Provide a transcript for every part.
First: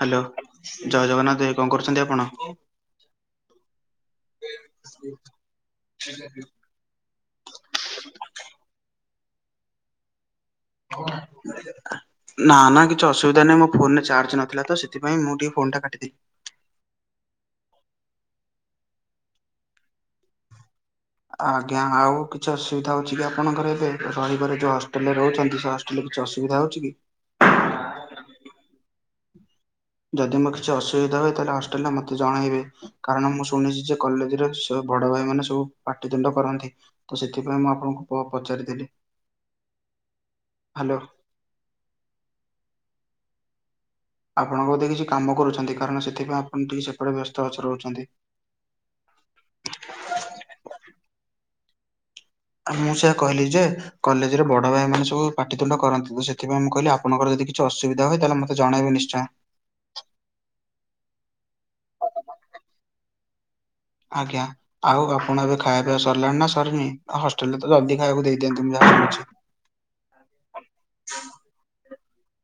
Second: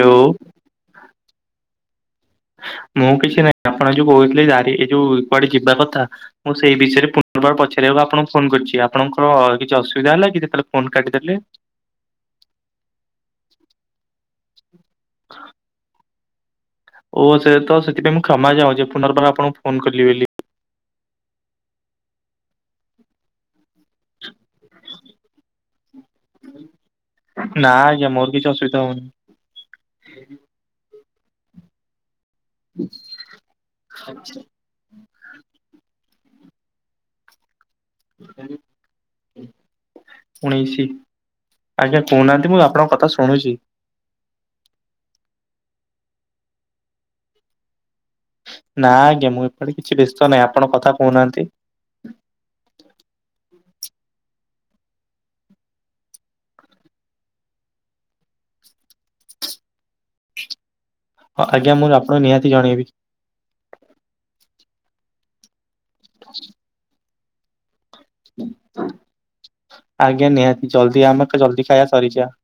Hello ଜୟ ଜଗନ୍ନାଥ ଏ କଣ କରୁଛନ୍ତି ଆପଣ? ମୁଁ କିଛି ନାହିଁ ଆପଣ ଯୋଉ କହୁଥିଲେ ଏ ଯୋଉ କୁଆଡେ ଯିବା କଥା। ସେଇ ବିଷୟରେ ପୁନର୍ବାର ପଚାରିବାକୁ ଆପଣଙ୍କୁ ଫୋନ କରିଛି। ଆପଣଙ୍କର କିଛି ଅସୁବିଧା ହେଲା କି ଯେତେବେଳେ? ଫୋନ କାଟିଦେଲେ? ନା ନା କିଛି ଅସୁବିଧା ନାହିଁ ମୋ ଫୋନରେ ଚାର୍ଜ କିଛି ନଥିଲା ତ ସେଥିପାଇ ମୁଁ ଟିକେ ଫୋନ କାଟି ଦେଲି। ଓ ସେ ତ ସେଥିପାଇଁ ମୁଁ କ୍ଷମା ଯାଉଛି ପୁନର୍ବାର ଆପଣଙ୍କୁ ଫୋନ କଲିି ବୋଲି। ଆଜ୍ଞା ଆଉ କିଛି ଅସୁବିଧା ଅଛି କି ଆପଣଙ୍କର ଏବେ ରହିବାର ଯୋଉ ହଷ୍ଟେଲରେ ରହୁଛନ୍ତି? ଲେ କିଛି ଅସୁବିଧା ହଉଛି କି? ନାଁ ଆଜ୍ଞା ମୋର କିଛି ଅସୁବିଧା ହଉନି। ଯଦି ମୋ କିଛି ଅସୁବିଧା ହୁଏ ତାହେଲେ ହଷ୍ଟେଲରେ ମତେ ଜଣେଇବେ କାରଣ ମୁଁ ଶୁଣିଛି ଯେ କଲେଜରେ ବଡ ଭାଇ ମାନେ ସବୁ ପାଟିିତୁଣ୍ଡ କରନ୍ତି ତ ସେଥିପାଇଁ ମୁଁ ଆପଣଙ୍କୁ ପଚାରିଦେଲି ଉଣେଇଶି। ହ୍ୟାଲୋ। ଆଜ୍ଞା କହୁନାହାନ୍ତି ମୁଁ ଆପଣଙ୍କ କଥା ଶୁଣୁଛି। ଆପଣ ବୋଧେ କିଛି କାମ କରୁଛନ୍ତି କାରଣ ସେଥିପାଇଁ ଆପଣ ଟିକେ ସେପଟେ ବ୍ୟସ୍ତ ଅଛ ରହୁଛନ୍ତି। ନା ଆଜ୍ଞା ମୁଁ ଏପଟେ କିଛି ବ୍ୟାସ୍ତ ନାହିଁ ଆପଣ କଥା କହୁନାହାନ୍ତି? ମୁଁ ସେଆ କହିଲି ଯେ କଲେଜରେ ବଡ ଭାଇ ମେ ସବୁ ପାଠିତୁଣ୍ଡ କରନ୍ତି ତ ସେଥିପାଇଁ ମୁଁ କହିଲି ଆ ଆପଣର ଯଦ କିଛି ଅସୁବିଧା ହୁଏ ତାହେଲେ ମତେ ଜଣେଇବେ ନିଶୟ। ହଁ ଆଜ୍ଞା ମୁଁ ଆପଣଙ୍କୁ ନିହାତି ଜଣେଇବି। ଆଜ୍ଞା ଆଉ ଆପଣ ଏବେ ଖାଇବା ପିଆବା ସରିଲାଣି ନା ସରିନି? ହଷ୍ଟେଲରେ ତ ଜଲଦ ଖବାକୁ ଦେଇଦିଅନ୍ତୁ ଯାହାଛି। ଆଜ୍ଞା ନିହାତି ଜଲ୍ଦି ଆମେ ଜଲ୍ଦି ଖାଇବା ସରିଯାଏ।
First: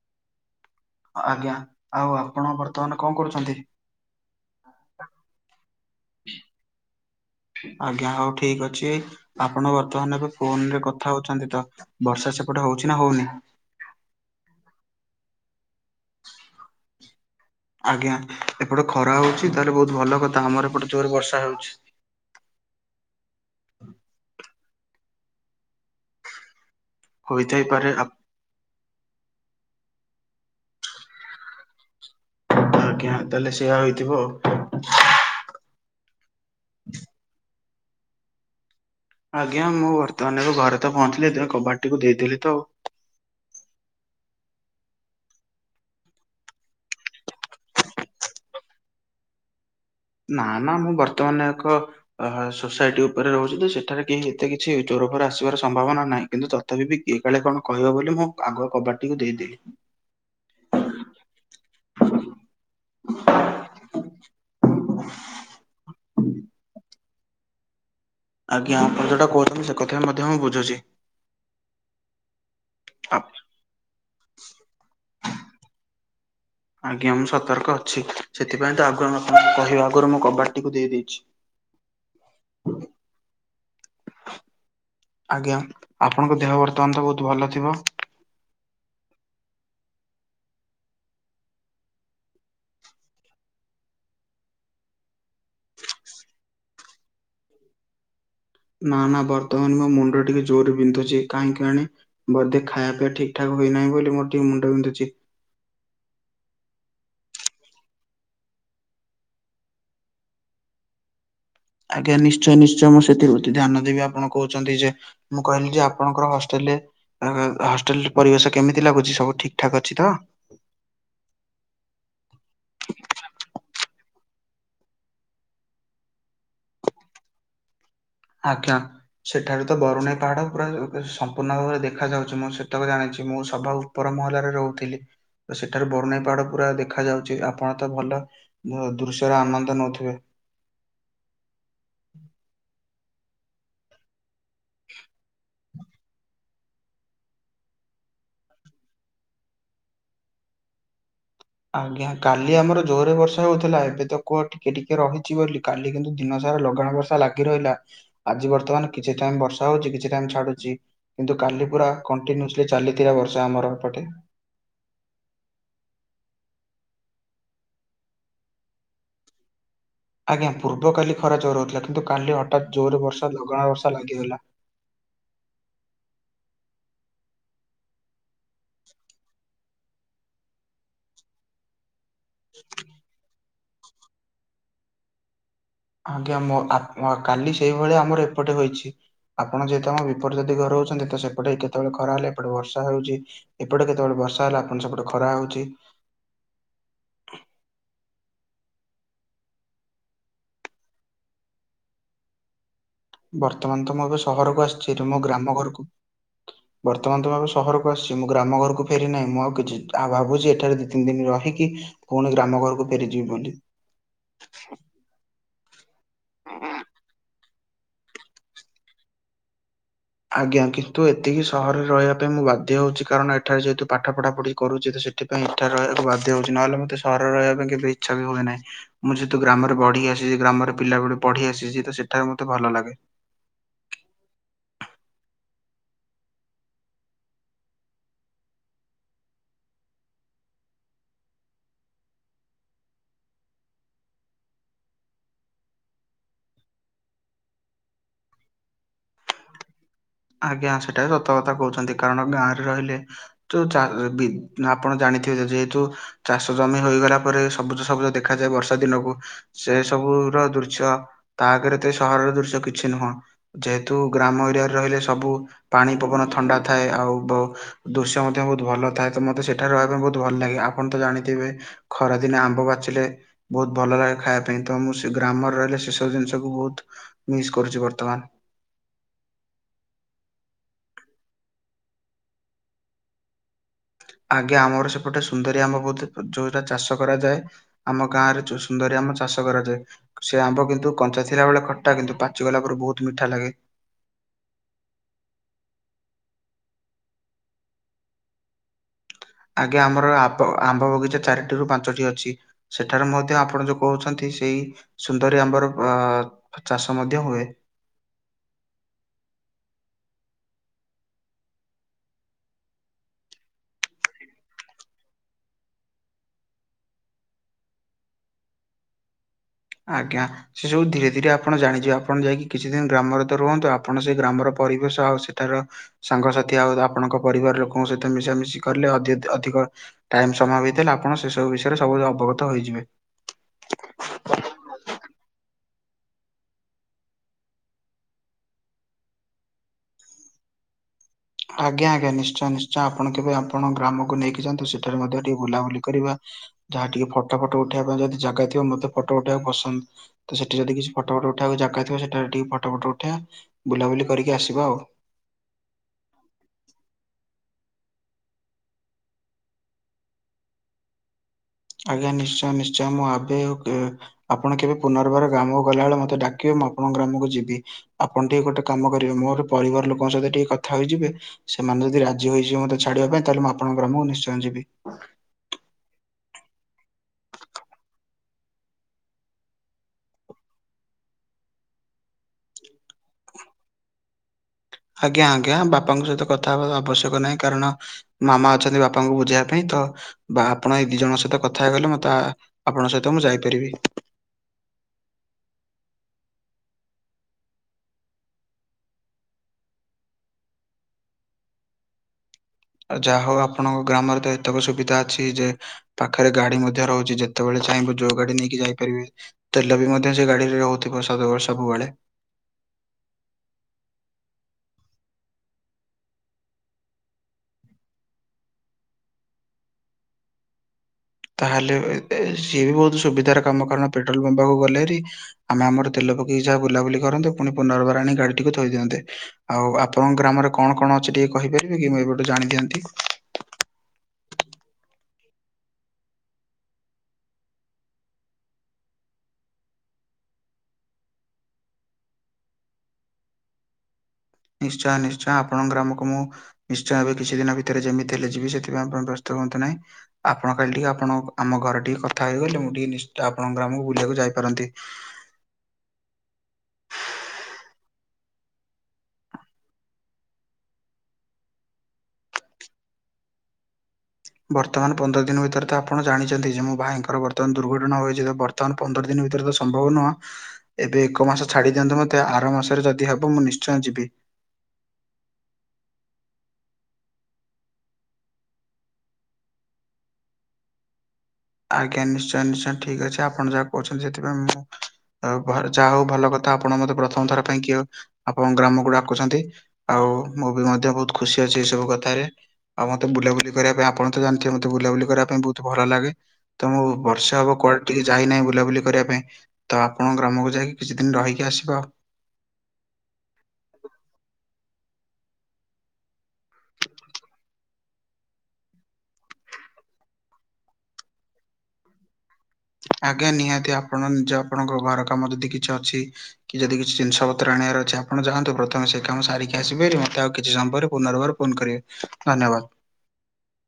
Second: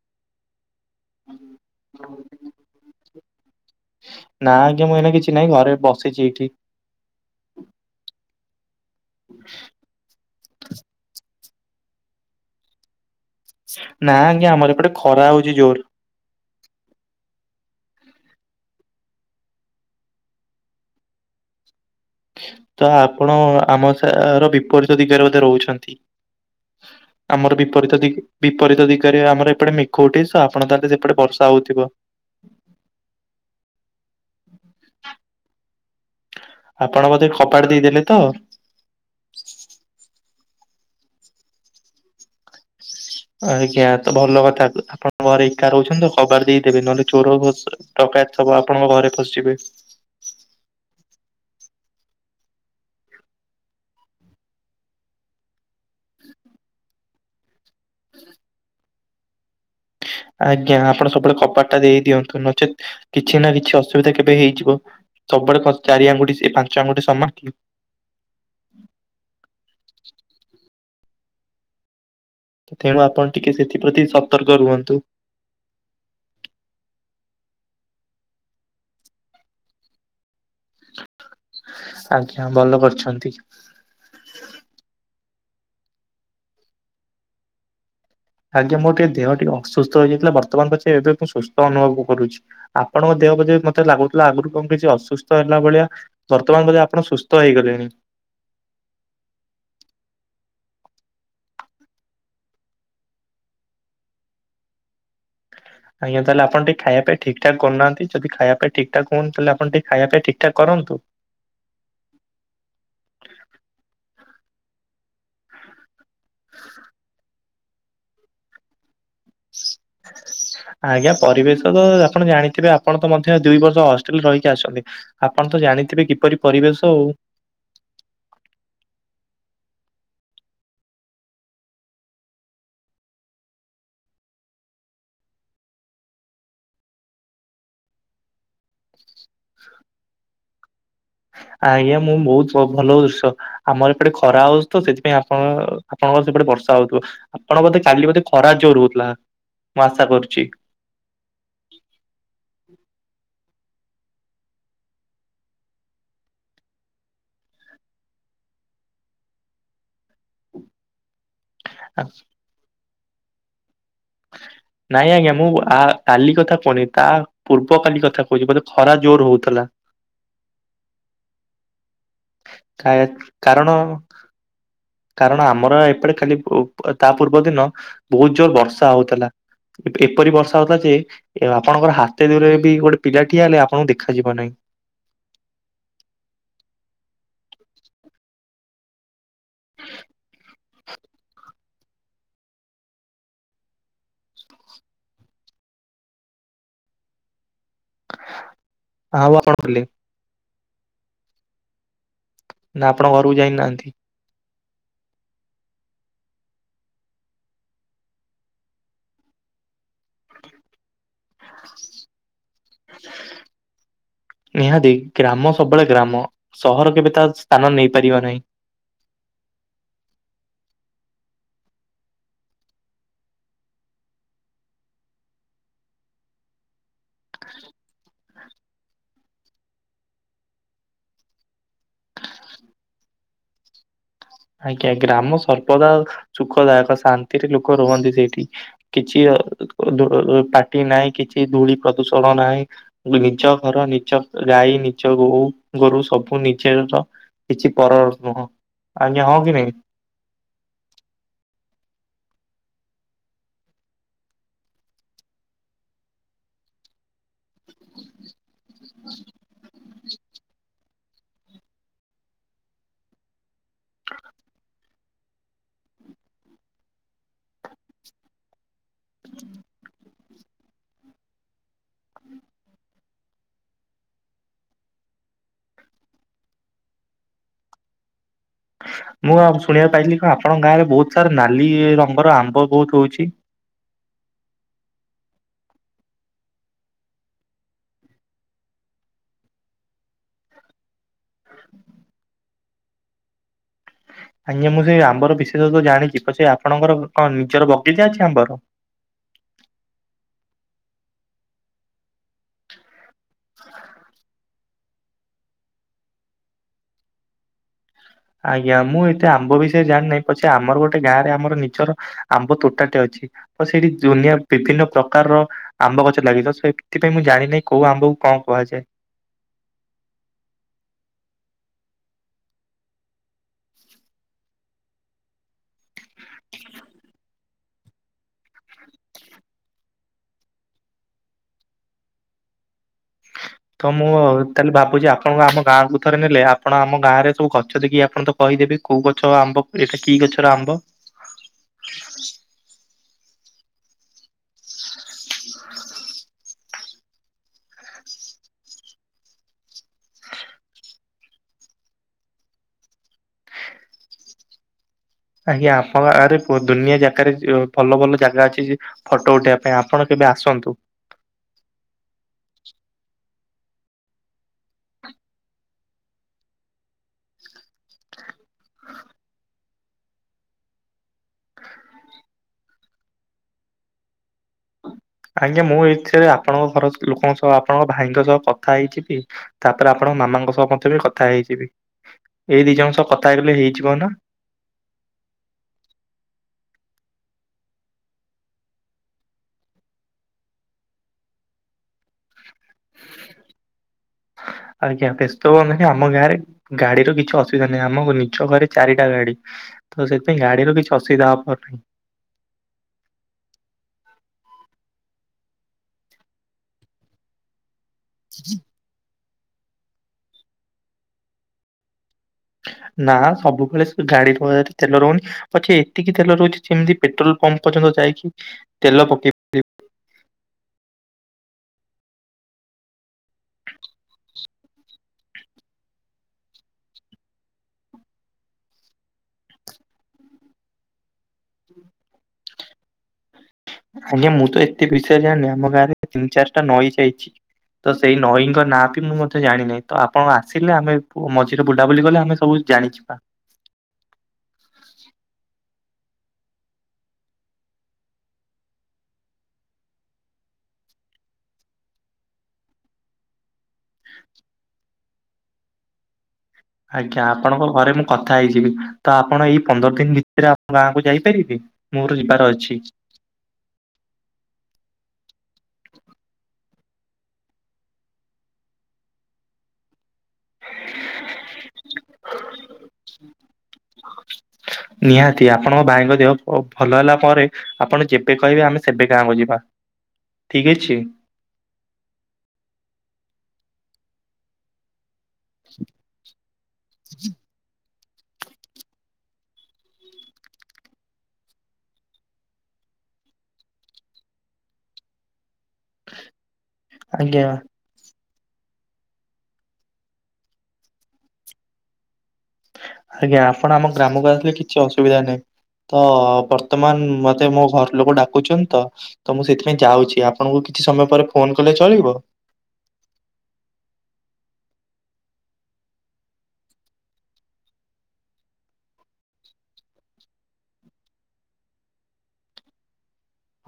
ଆଜ୍ଞା ଆଉ ଆପଣ ବର୍ତ୍ତମାନ କଣ କରୁଛନ୍ତି? ନା ଆଜ୍ଞା ମୁଁ ଏଇନା କିଛି ନାଇଁ ଘରେ ବସିଛି ଏଇଠି। ଆଜ୍ଞା ହଉ ଠିକ ଅଛି। ଛି ଆପଣ ବର୍ତ୍ତମାନ ଏବେ ଫୋନ ରେ କଥା ହଉଛନ୍ତି ତ ବର୍ଷା ସେପଟେ ହଉଛି ନା ହଉନି? ନା ଆଜ୍ଞା ଆମର ଏପଟେ ଖରା ହଉଛି ଜୋର। ଆଜ୍ଞା ଏପଟେ ଖରା ହଉଛି ତାହେଲେ ବହୁତ ଭଲ କଥା ଆମର ଏପଟେ ଜୋର ବର୍ଷା ହଉଛି। ତ ଆପଣ ଆମ ସ ର ବିପରୀତ ଦିଗରେ ବୋଧେ ରହୁଛନ୍ତି। ଆମର ହୋଇଥାଇପାରେ ବିପରୀତ ଆପ ଦି ବିପରୀତ ଦିଗରେ ଆମର ଏପଟେ ମେଘ ଉଠେଇସ ଆପଣ ତାହେଲେ ସେପଟେ ବର୍ଷା ହଉଥିବ। ଆଜ୍ଞା ତାହେଲେ ସେୟଆ ହେଇଥିବ ଆଉ। ଆପଣ ବୋଧେ ଖୋପାଢ଼ି ଦେଇଦେଲେ ତ। ଆଜ୍ଞା ମୁଁ ବର୍ତ୍ତମାନ ଘରେ ତ ପହଞ୍ଚିଲି ତ କବାଡ଼ି ଟିକୁ ଦେଇଦଥିଲି ତ। ଆଜ୍ଞା ତ ଭଲ କଥା ଆପଣଙ୍କ ଘରେ ଏକା ରହୁଛନ୍ତି ତ କବାଟ ଦେଇଦେବେ ନହେଲେ ଚୋର ଟକାୟ ସବ ଆପଣଙ୍କ ଘରେ ପସିଜିବେ। ନା ନା ମୁଁ ବର୍ତ୍ତମାନ ଏକ ଅ ହ ସୋସାଇଟି ଉପରେ ରହୁଛି ସେଠାରେ କେହି ଏତେ କିଛି ଚୋରଫୋର ଆସିବାର ସମ୍ଭାବନା ନାହିଁ। କିନ୍ତୁ ତଥାପି ବି କାଳେ କଣ କହିବ ବୋଲି ମୁଁ ଆଗ କବାଟ ଟିକୁ ଦେଇଦେଲି। ଆଜ୍ଞା ଆପଣ ସବୁବେଳେ କବାଟ କଟା ଦେଇ ଦିଅନ୍ତୁ ନଚେତ୍ କିଛି ନା କିଛି ଅସୁବିଧା କେବେ ହେଇଯିବ ସବୁବେଳେ କ ଚାରି ଆଙ୍ଗୁଠି ସେ ପାଞ୍ଚ ଆଙ୍ଗୁଠି ସମାନ। ଆଜ୍ଞା ଆପଣ ଯୋଉଟା କହୁଛନ୍ତି ସେ କଥା ମଧ୍ୟ ମୁଁ ବୁଝୁଛି। ତେଣୁ ଆପଣ ଆପ- ଟିକେ ସେଥିପ୍ରତି ସତର୍କ ରୁହନ୍ତୁ। ଆଜ୍ଞା ମୁଁ ସତର୍କ ଅଛି ସେଥିପାଇଁ ତ ଆଗଆ କହିବା ଆଗରୁ ମୁଁ କବାଟ ଆଜ୍ଞା ଭଲ କରିଛନ୍ତି। ଆଜ୍ଞା ଆପଣଙ୍କ ଦେହ ବର୍ତ୍ତମାନ ତ ବହୁତ ଭଲ ଥିବ। ଆଜ୍ଞା ମୋ ଟିକେ ଦେହ ଟିକେ ଅସୁସ୍ଥ ହେଇଯାଇଥିଲା ବର୍ତ୍ତମାନ ପଛେ ଏବେ ମୁଁ ସୁସ୍ଥ ଅନୁଭବ କ-କରୁଛି। ଆପଣଙ୍କ ଦେହ ବୋଧେ ମତେ ଲାଗୁଥିଲା ଆଗୁରୁ କଣ କିଛି ଅସୁସ୍ଥ ହେଲା ଭଳିଆ? ବର୍ତ୍ତମାନ ବୋଧେ ଆପଣ ସୁସ୍ଥ ହେଇଗଲେଣି? ନା ନା ବର୍ତ୍ତମାନ ମୋ ମୁଣ୍ଡ ଟିକେ ଜୋରେ ବିନ୍ଧୁଚି କାହିଁ କେଜାଣି। ବୋଧେ ଖାଇଆ ପିଆ ଠିକ ଠାକ ହୋଇନାହିଁ ବୋଲି ମୋର ଟିକେ ମୁଣ୍ଡ ବିନ୍ଧୁଚି। ଆଜ୍ଞା ତାହାଲେ ଆପଣ ଟିକେ ଖାଇଆ, ପିଆ ଠିକ ଠାକ କରୁ ନାହାନ୍ତି, ଯଦି ଖାଇଆ, ପିଆ ଠିକ ଠାକ ହଉନି, ତାହେଲେ ଆପଣ ଟିକେ ଖାଇଆ, ପିଆ ଠିକ ଠାକ୍ କରନ୍ତୁ। ଆଜ୍ଞା ନିଶ୍ଚୟ ନିଶ୍ଚୟ ମୁଁ ସେଥିପ୍ରତି ଧ୍ୟାନ ଦେବି, ଆପଣ କହୁଛନ୍ତି ଯେ ମୁଁ କହିଲି ଯେ ଆପଣଙ୍କର ହଷ୍ଟେଲରେ ଏ-ଏ ହଷ୍ଟେଲରେ ପରିବେଶ କେମିତି ଲାଗୁଚି ସବୁ ଠିକ ଠାକ୍ ଅଛି ତ? ଆଜ୍ଞା ପରିବେଶ ତ ଆପଣ ଜାଣିଥିବେ ଆପଣ ତ ମଧ୍ୟ ଦୁଇ ବର୍ଷ ହଷ୍ଟେଲରେ ରହିକି ଆସଛନ୍ତି। ଆପଣ ତ ଜାଣିଥିବେ କିପରି ପରିବେଶ ଆଉ। ଆଜ୍ଞା। ସେଠାରୁ ତ ବରୁଣେଇ ପାହାଡ ପୁରା ସମ୍ପୂର୍ଣ୍ଣ ଭାବରେ ଦେଖା ଯାଉଚି, ମୁଁ ସେତକ ଜାଣିଛି ମୁଁ ସବା ଉ ଉପର ମହଲାରେ ରହୁଥିଲି ତ ସେଠାରୁ ବରୁଣେଇ ପାହାଡ ପୁରା ଦେଖା ଯାଉଚି ଆପଣ ତ ଭଲ ଦୃଶ୍ୟର ଆନନ୍ଦ ନଉଥିବେ। ଆଜ୍ଞା ମୁଁ ବହୁତ ଭଲ ଦୃଶ୍ୟ ଆମର ଏପଟେ ଖରା ହଉଚି ତ ସେଥିପାଇଁ ଆପଣ ଆପଣଙ୍କର ସେପଟେ ବର୍ଷା ହଉଥିବ, ଆପଣ ବୋଧେ କାଲି ବୋଧେ ଖରା ଜୋର ହଉଥିଲା ମୁଁ ଆଶା କରୁଚି। ଆଜ୍ଞା କାଲି ଆମର ଜୋରେ ବର୍ଷା ହଉଥିଲା ଏବେ ତ କୁହ ଟିକେ ଟିକେ ରହିଛି ବୋଲି, କାଲି କିନ୍ତୁ ଦିନ ସାରା ଲଗାଣ ବର୍ଷା ଲାଗି ରହିଲା ଆଜି ବର୍ତ୍ତମାନ କିଛି ଟାଇମ ବର୍ଷା ହଉଚି କିଛି ଟାଇମ ଛାଡୁଚି। କିନ୍ତୁ କାଲି ପୁରା କଣ୍ଟିନୁସଲି ଚାଲିଥିଲା ବର୍ଷା ଆମର ଏପଟେ। ନାଇଁ ଆଜ୍ଞା ମୁଁ ଆ କାଲି କଥା କୁହନି ତା ପୂର୍ବ କାଲି କଥା କହୁଚି ବୋଧେ ଖରା ଜୋର ହଉଥିଲା। ଆଜ୍ଞା ପୂର୍ବ କାଲି ଖରା ଜୋର ହଉଥିଲା କିନ୍ତୁ କାଲି ହଠାତ୍ ଜୋରେ ବର୍ଷା ଲଗାଣ କାରଣ ବର୍ଷା ଲାଗିଗଲା। କାରଣ ଆମର ଏପଟେ ଖାଲି ତା ପୂର୍ବ ଦିନ ବହୁତ ଜୋର ବର୍ଷା ହଉଥିଲା। ଏପ-ଏପରି ବର୍ଷା ହେଉଥିଲା ଯେ, ଆପଣଙ୍କର ହାତେ ଦୂରେ ବି ଗୋଟେ ପିଲା ଠିଆ ହେଲେ ଆପଣଙ୍କୁ ଦେଖାଯିବ ନାହିଁ। ଆଜ୍ଞା ମ ଆ କାଲି ସେଇଭଳିଆ ଆମର ଏପଟେ ହୋଇଚି। ଆପଣ ଯେହେତୁ ଆମ ବିପରୀତ ଦିଗରେ ରହୁଛନ୍ତି ତ ସେପଟେ ଏତେ କେତେବେଳେ ଖରା ହେଲେ ଏପଟେ ବର୍ଷା ହଉଚି, ଏପଟେ କେତେବେଳେ ବର୍ଷା ହେଲା ଆପଣଙ୍କ ସେପଟେ ଖରା ହଉଚି। ଆଉ ଆପଣ [unintelligible] ନା ଆପଣଙ୍କ ବର୍ତ୍ତମାନ ତ ମୁଁ ଏବେ ସହରକୁ ଆସଚି, ତ ମୋ ଗ୍ରାମ ଘରକୁ ହ ବର୍ତ୍ତମାନ ତ ମୁଁ ଏବେ ସହରକୁ ଆସିଚି, ମୁଁ ଗ୍ରାମ ଘରକୁ ଫେରି ନାହିଁ ମୁଁ ଆଉ କିଛି ଯାହା ଭାବୁଚି ଏଠାରେ ଦି ତିନି ଦିନ ରହି କି ପୁଣି ଗ୍ରାମ ଘରକୁ ଫେରିଯିବି ବୋଲି। ନିହାତି ଗ୍ରାମ ସବୁବେଳେ ଗ୍ରାମ, ସହର କେବେ ତା ସ୍ଥାନ ନେଇପାରିବ ନାହିଁ। ଆଜ୍ଞା କିନ୍ତୁ ଏତିକି ସହରରେ ରହିବା ପାଇଁ ମୁଁ ବାଧ୍ୟ ହଉଚି, କାରଣ ଏଠାରେ ଯେହେତୁ ପାଠ ପଢା ପଢି କରୁଚି ତ ସେ ଏଥିପାଇଁ ଏଠାରେ ରହିଆକୁ ବାଧ୍ୟ ହଉଚି ନହେଲେ ମୋତେ ସହରରେ ରହିବା ପାଇଁ କେବେ ଇଚ୍ଛା ବି ହୁଏ ନାହିଁ। ମୁଁ ଯେହେତୁ ଗ୍ରାମରେ ବଢିକି ଆସିଚି, ଗ୍ରାମରେ ପିଲାବେଳୁ ପଢି ଆସିଚି ତ ସେଠାରେ ମତେ ଭଲ ଲାଗେ। ଆଜ୍ଞା ଗ୍ରାମ ସର୍ବଦା ସୁଖଦାୟକ ଶାନ୍ତିରେ ଲୋକ ରୁହନ୍ତି ସେଇଠି। କିଛି ପାଟି ନାହିଁ, କିଛି ଧୂଳି ପ୍ରଦୂଷଣ ନାହିଁ। ନିଜ ଘର, ନିଜ ଗାଈ, ନିଜ ଗୋ ଗୋରୁ ସବୁ ନିଜର। କିଛି ପରର ନୁହଁ। ଆଜ୍ଞା ହଁ କି ନାହିଁ? ଆଜ୍ଞା ସେଟା ସତ କଥା କହୁଛନ୍ତି କାରଣ ଗାଁ ରେ ରହିଲେ ତୁ ଚା ବିତ ଆପଣ ଜାଣିଥିବେ ଯେହେତୁ ଚାଷ ଜମି ହୋଇଗଲା ପରେ ସବୁଜ ସବୁଜ ଦେଖାଯାଏ ବର୍ଷା ଦିନକୁ, ସେ ସବୁର ଦୃଶ୍ୟ ତା ଆଗରେ ତ ଏ ସହରର ଦୃଶ୍ୟ କିଛି ନୁହଁ। ଯେହେତୁ ଗ୍ରାମ ଏରିଆରେ ରହିଲେ ସବୁ ପାଣି ପବନ ଥଣ୍ଡା ଥାଏ ଆଉ ବ। ଦୃଶ୍ୟ ମଧ୍ୟ ବହୁତ ଭଲ ଥାଏ, ତ ମୋତେ ସେଠାରେ ରହିବା ପାଇଁ ବହୁତ ଭଲ ଲାଗେ, ଆପଣ ତ ଜାଣିଥିବେ। ଖରାଦିନେ ଆମ୍ବ ପାଚିଲେ ବହୁତ ଭଲ ଲାଗେ ଖାଇବା ପାଇଁ ତ ମୁଁ ସେ ଗ୍ରାମର ରହିଲେ ସେ ସବୁ ଜିନିଷକୁ ବହୁତୁ ମିସ୍ କରୁଛି ବର୍ତ୍ତମାନ। ମୁଁ ଆଉ ଶୁଣିବାକୁ ପାଇଲିି କଣ ଆପଣଙ୍କ ଗାଁ ରେ ବହୁତ ସାରା ନାଲି ରଙ୍ଗର ଆମ୍ବ ବହୁତୁ ହୋଇଛି? ଆଜ୍ଞା ଆମର ସେପଟେ ସୁନ୍ଦରୀ ଆମ୍ବ ବୋଧେ ଯଉଟା ଚାଷ କରାଯାଏ। ଆମ ଗାଁରେ ଚୁ ସୁନ୍ଦରୀ ଆମ୍ୱ ଚାଷ କରାଯାଏ। ସେ ଆମ୍ବ କିନ୍ତୁ କଞ୍ଚା ଥିଲା ବେଳେ ଖଟା କିନ୍ତୁ ପାଚିଗଲା ପରେ ବହୁତୁ ମିଠା ଲାଗେ। ଆଜ୍ଞା ମୁଁ ସେଇ ଆମ୍ବର ବିଶେଷତ ଜାଣିଛି ପଛେ ଆପଣଙ୍କର କଣ ନିଜର ବଗିଚା ଅଛି ଆମ୍ବର? ଆଜ୍ଞା ଆମର ଆବ ଆମ୍ବ ବଗିଚା ଚାରିଟି ରୁ ପାଞ୍ଚଟି ଅଛି ସେଠାରେ ମ ଧ୍ୟ ଆପଣ ଯୋଉ କହୁଛନ୍ତି ସେଇ ସୁନ୍ଦରୀ ଆମ୍ୱ ର ଆ ଚାଷ ମଧ୍ୟ ହୁଏ। ଆଜ୍ଞା ମୁଁ ଏତେ ଆମ୍ବ ବିଷୟରେ ଜାଣିିନାହିଁ ପଛେ ଆମର ଗୋଟେ ଗାଁ ରେ ଆମର ନିଜର ଆମ୍ବ ତୋଟାଟେ ଅଛି। ତ ସେଇଠି ଦୁନିଆ ବିଭିନ୍ନ ପ୍ରକାରର ଆମ୍ବ ଗଛ ଲାଗିଚି ତ ସେଥିପାଇଁ ମୁଁ ଜାଣିିନାଇ କୋଉ ଆମ୍ବକୁ କଣ କୁହାଯାଏ। ଆଜ୍ଞା। ସେ ସବୁ ଧୀରେ ଧୀରେ ଆପଣ ଜାଣିଯିବେ ଆପଣ ଯାଇକି କିଛି ଦିନ ଗ୍ରାମରେ ତ ରୁହନ୍ତୁ ଆପଣ ସେ ଗ୍ରାମର ପରିବେଶ ଆଉ ସେଠାର ସାଙ୍ଗସାଥି ଆଉ ଆପଣଙ୍କ ପରିବାର ଲୋକଙ୍କ ସହିତ ମିଶାମିଶି କଲେ ଅଧି ଅଧିକ ଟାଇମ ସମୟ ଭିତଲେ ଆପଣ ସେ ସବୁ ବିଷୟରେ ସବୁ ଅବଗତ ହୋଇଯିବେ। ତ ମୁଁ ତାହେଲେ ଭାବୁଛି ଆପଣଙ୍କ ଆମ ଗାଁକୁ ଥରେ ନେଲେ ଆପଣ ଆମ ଗାଁ ରେ ସବୁ ଗଛ ଦେଖିକି ଆପଣ ତ କହିଦେବି କୋଉ ଗଛ ଆମ୍ବ ଏଇଟା କି ଗଛର ଆମ୍ବ ଆଜ୍ଞା ଆଜ୍ଞା ନିଶ୍ଚୟ ନିଶ୍ଚୟ ଆପଣ କେବେ ଆପଣ ଗ୍ରାମକୁ ନେଇକି ଯଆନ୍ତୁ ସେ ଏଠାରେ ଟିକେ ବୁଲାବୁଲି କରିବା ଯାହା ଟିକେ ଫଟା ଫଟୋ ଉଠେଇବା ପାଇଁ ଯଦି ଜାଗା ଥିବ ମୋତେ ଫଟୋ ଉଠେଇବାକୁ ପସନ୍ଦ। ତ ସେଠି ଯଦି କିଛି ଫଟୋ ଫଟୋ ଉଠେଇବାକୁ ଜାଗା ଥିବ ସେଠାରେ ଟିକେ ଫଟୋ ଫଟୋ ଉଠେଇବା ବୁଲାବୁଲି କରିକି ଆସିବା ଆଉ। ଆଜ୍ଞା ଆପଣ ଆରେ ପୁଅ ଦୁନିଆ ଜାକାରେ ଭଲ ଭଲ ଜାଗା ଅଛି ଫଟୋ ଉଠେଇବା ପାଇଁ ଆପଣ କେବେ ଆସନ୍ତୁ। ଆଜ୍ଞା ନିଶ୍ଚୟ ନିଶ୍ଚୟ ମୁଁ ଆବେ ଆପଣ କେବେ ପୁନର୍ବାର ଗ୍ରାମକୁ ଗଲାବେଳେ ମତେ ଡାକିବେ ମୁଁ ଆପଣଙ୍କ ଗ୍ରାମକୁ ଯିବି। ଆପଣ ଟିକେ ଗୋଟେ କାମ କରିବେ ମୋର ପରିବାର ଲୋକଙ୍କ ସହିତ ଟିକେ କଥା ହେଇଯିବେ ସେମାନେ ଯଦି ରାଜି ହୋଇଇଯିବ ମୋତେ ଛାଡିବା ପାଇଁ ତାହେଲେ ମୁଁ ଆପଣଙ୍କ ଗ୍ରାମକୁ ନିଶ୍ଚୟ ଯିବି। ଆଜ୍ଞା ମୁଁ ଏଥିରେ ଆପଣଙ୍କ ଘର ଲୋକଙ୍କ ସହ ଆପଣଙ୍କ ଭାଇଙ୍କ ସହ କଥା ହେଇଯିବି ତାପରେ ଆପଣଙ୍କ ମାମାଙ୍କ ସହ ମତେ ବି କଥା ହେଇଯିବି ଏଇ ଦି ଜଣଙ୍କ ସହ କଥା ହେଇଗଲେ ହେଇଯିବ ନା? ଆଜ୍ଞା ଆଜ୍ଞା ବାପାଙ୍କ ସହିତ କଥା ହେବାର ଆବଶ୍ୟକ ନାହିଁ କାରଣ ମାମା ଅଛନ୍ତି ବାପାଙ୍କୁ ବୁଝେଇବା ପାଇଁ ତ ବା ଆପଣ ଏଇ ଦି ଜଣଙ୍କ ସହିତ କଥା ହେଗଲେ ମ ତା ଆପଣଙ୍କ ସହିତ ମୁଁ ଯାଇପାରିବି। ଆଜ୍ଞା ବ୍ୟସ୍ତ ହୁଏ ନାହିଁ ଆମ ଗାଁରେ ଗାଡିର କିଛି ଅସୁବିଧା ନାହିଁ ଆମ ନିଜ ଘରେ ଚାରିଟା ଗାଡି। ତ ସେଥିପାଇଁ ଗାଡିରୁ କିଛି ଅୁବିଧା ହବ ନାହିଁ। ଯାହା ହଉ ଆପଣଙ୍କ ଗ୍ରାମରେ ତ ଏତକ ସୁବିଧା ଅଛି ଯେ ପାଖରେ ଗାଡି ମଧ୍ୟ ରହୁଛି ଯେତେବେଳେ ଚାହିଁବ ଯୋଉ ଗାଡି ନେଇକି ଯାଇପାରିବେ ତେଲ ବି ମଧ୍ୟ ସେ ଗାଡିରେ ରହୁଥିବ ସଦାବେଳେ ସବୁବେଳେ। ନା ସବୁବେଳେ ସେ ୟାଉରେ ଗାଡିରେ ତେଲ ରହୁନି। ପଛେ ଏତିକି ତେଲ ରହୁଛି ଯେମିତି ପେଟ୍ରୋଲ ପମ୍ପ ପର୍ଯ୍ୟନ୍ତ ଯାଇକି ତେଲ ପକେଇ ତାହେଲେ ସିଏ ବି ବହୁତ ସୁବିଧାର କାମ କାରଣ ପେଟ୍ରୋଲ ପମ୍ପ ପାଖକୁ ଗଲେ ହେରୀ ଆମେ ଆମ ତେଲ ପକେଇକି ଯାହା ବୁଲାବୁଲି କରନ୍ତେ ପୁଣି ପୁନର୍ବାର ଆଣି ଗାଡ଼ିଟିକୁ ଥୋଇ ଦିଅନ୍ତେ। ଆଉ ଆପଣଙ୍କ ଗ୍ରାମରେ କଣ କଣ ଅଛି ଟିକେ କହିପାରିବେ କି? ମୁଁ ଏପଟୁ ଜାଣି ଦିଅନ୍ତି। ଆଜ୍ଞା ମୁଁ ତ ଏତେ ବିଷୟରେ ଜାଣିନି ଆମ ଗାଁରେ ତିନି ଚାରିଟା ନଈ ଯାଇଛି। ତ ସେଇ ନଈଙ୍କ ନାଁ ବି ମୁଁ ମଧ୍ୟ ଜାଣିିନାହିଁ ତ ଆପଣ ଆସିଲେ ଆମେ ମଝିରେ ବୁଲା ବୁଲି ଗଲେ ଆମେ ସବୁ ଜାଣିଛିବା। ନିଶ୍ଚୟ ନିଶ୍ଚୟ ଆପଣଙ୍କ ଗ୍ରାମକୁ ମୁଁ ନିଶ୍ଚୟ ଏବେ କିଛି ଦିନ ଭିତରେ ଯେମିତି ହେଲେ ଯିବି ସେଥିପାଇଁ ଆପଣ ବ୍ୟସ୍ତ ହୁଅନ୍ତୁ ନାହିଁ। ଆପଣ କାଲି ଟିକେ ଆପଣ ଆମ ଘରେ ଟିକେ କଥା ହେଇଗଲେ ମୁଁ ଟିକେ ନିଶ୍ଚ ଆପଣଙ୍କ ଗ୍ରାମକୁ ବୁଲିବାକୁ ଯାଇପାରନ୍ତି। ଆଜ୍ଞା ଆପଣଙ୍କ ଘରେ ମୁଁ କଥା ହେଇଯିବି। ତ ଆପଣ ଏଇ ପନ୍ଦର ଦିନ ଭିତରେ ଆମ ଗାଁକୁ ଯାଇପାରିବେ? ମୋର ଯିବାର ଅଛି। ବର୍ତ୍ତମାନ ପନ୍ଦର ଦିନ ଭିତରେ ତ ଆପଣ ଜାଣିଚନ୍ତି ଯେ ମୋ ଭାଇଙ୍କର ବର୍ତ୍ତମାନ ଦୁର୍ଘଟଣା ହୋଇଚି ତ ବର୍ ତମାନ ପନ୍ଦର ଦିନ ଭିତରେ ତ ସମ୍ଭବ ନୁହଁ। ଏବେ ଏକ ମାସ ଛାଡି ଦିଅନ୍ତୁ ମୋତେ ଆର ମାସରେ ଯଦି ହେବ ମୁଁ ନିଶ୍ଚୟ ଯିବି। ନିହାତି ଆପଣଙ୍କ ଭାଇଙ୍କ ଦେହ ପ-ଭଲ ହେଲା ପରେ ଆପଣ ଯେବେ କହିବେ ଆମେ ସେବେ ଗାଁକୁ ଯିବା ଠିକ ଅଛି? ଆଜ୍ଞା ନିଶ୍ଚୟ ନିଶ୍ଚୟ ଠିକ ଅଛି ଆପଣ ଯାହା କହୁଛନ୍ତି ସେଥିପାଇଁ ମୁଁ ଓ ଘର ଯାହା ହଉ ଭଲ କଥା ଆପଣ ମୋତେ ପ୍ରଥମ ଥର ପାଇଁ କିଏ ଆପଣ ଗ୍ରାମକୁ ଡାକୁଛନ୍ତି। ଆଉ ମୁଁ ବି ମଧ୍ୟ ବହୁତ ଖୁସି ଅଛି ଏଇ ସବୁ କଥାରେ। ଆଉ ମୋତେ ବୁଲାବୁଲି କରିବା ପାଇଁ ଆପଣ ତ ଜାଣିଥିବେ ମୋତେ ବୁଲାବୁଲି କରିବା ପାଇଁ ବହୁତ ଭଲ ଲାଗେ। ତ ମୁଁ ବର୍ଷେ ଆଜ୍ଞା ହବ କୁଆଡ କିଛି ଯାଇ ନାହିଁ ବୁଲାବୁଲି କରିବା ପାଇଁ ତ ଆପଣଙ୍କ ଗ୍ରାମକୁ ଯାଇକି କିଛି ଦିନ ରହିକି ଆସିବା। ଆଜ୍ଞା ଆପଣ ଆମ ଗ୍ରାମକୁ ଆସିଲେ କିଛି ଅସୁବିଧା ନାହିଁ। ତ ବର୍ତ୍ତମାନ ମୋତେ ମୋ ଘର ଲୋକ ଡାକୁଛନ୍ତି ତ ତ ମୁଁ ସେଥିପାଇଁ ଯାଉଛି ଆପଣଙ୍କୁ କିଛି ସମୟ ପରେ ଫୋନ୍ କଲେ ଚଳିବ? ଆଜ୍ଞା ନିହାତି ଆପଣ ନିଜ ଆପଣଙ୍କ ଘର କାମ ଯଦି କିଛି ଅଛି କି ଯଦି କିଛି ଜିନିଷ ପତ୍ର ଆଣିବାର ଅଛି ଆପଣ ଯାଆନ୍ତୁ ପ୍ରଥମେ ସେ କାମ ସାରିକି ଆସିବେ ହେରି। ମୋତେ ଆଉ କିଛି ସମୟ ପରେ ପୁନର୍ବାର ଫୋନ୍ କରିବେ ଧନ୍ୟବାଦ।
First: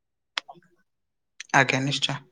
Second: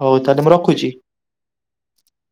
ହଉ ତାହେଲେ ମୁଁ ରଖୁଚି। ଆଜ୍ଞା ନିଶ୍ଚୟ।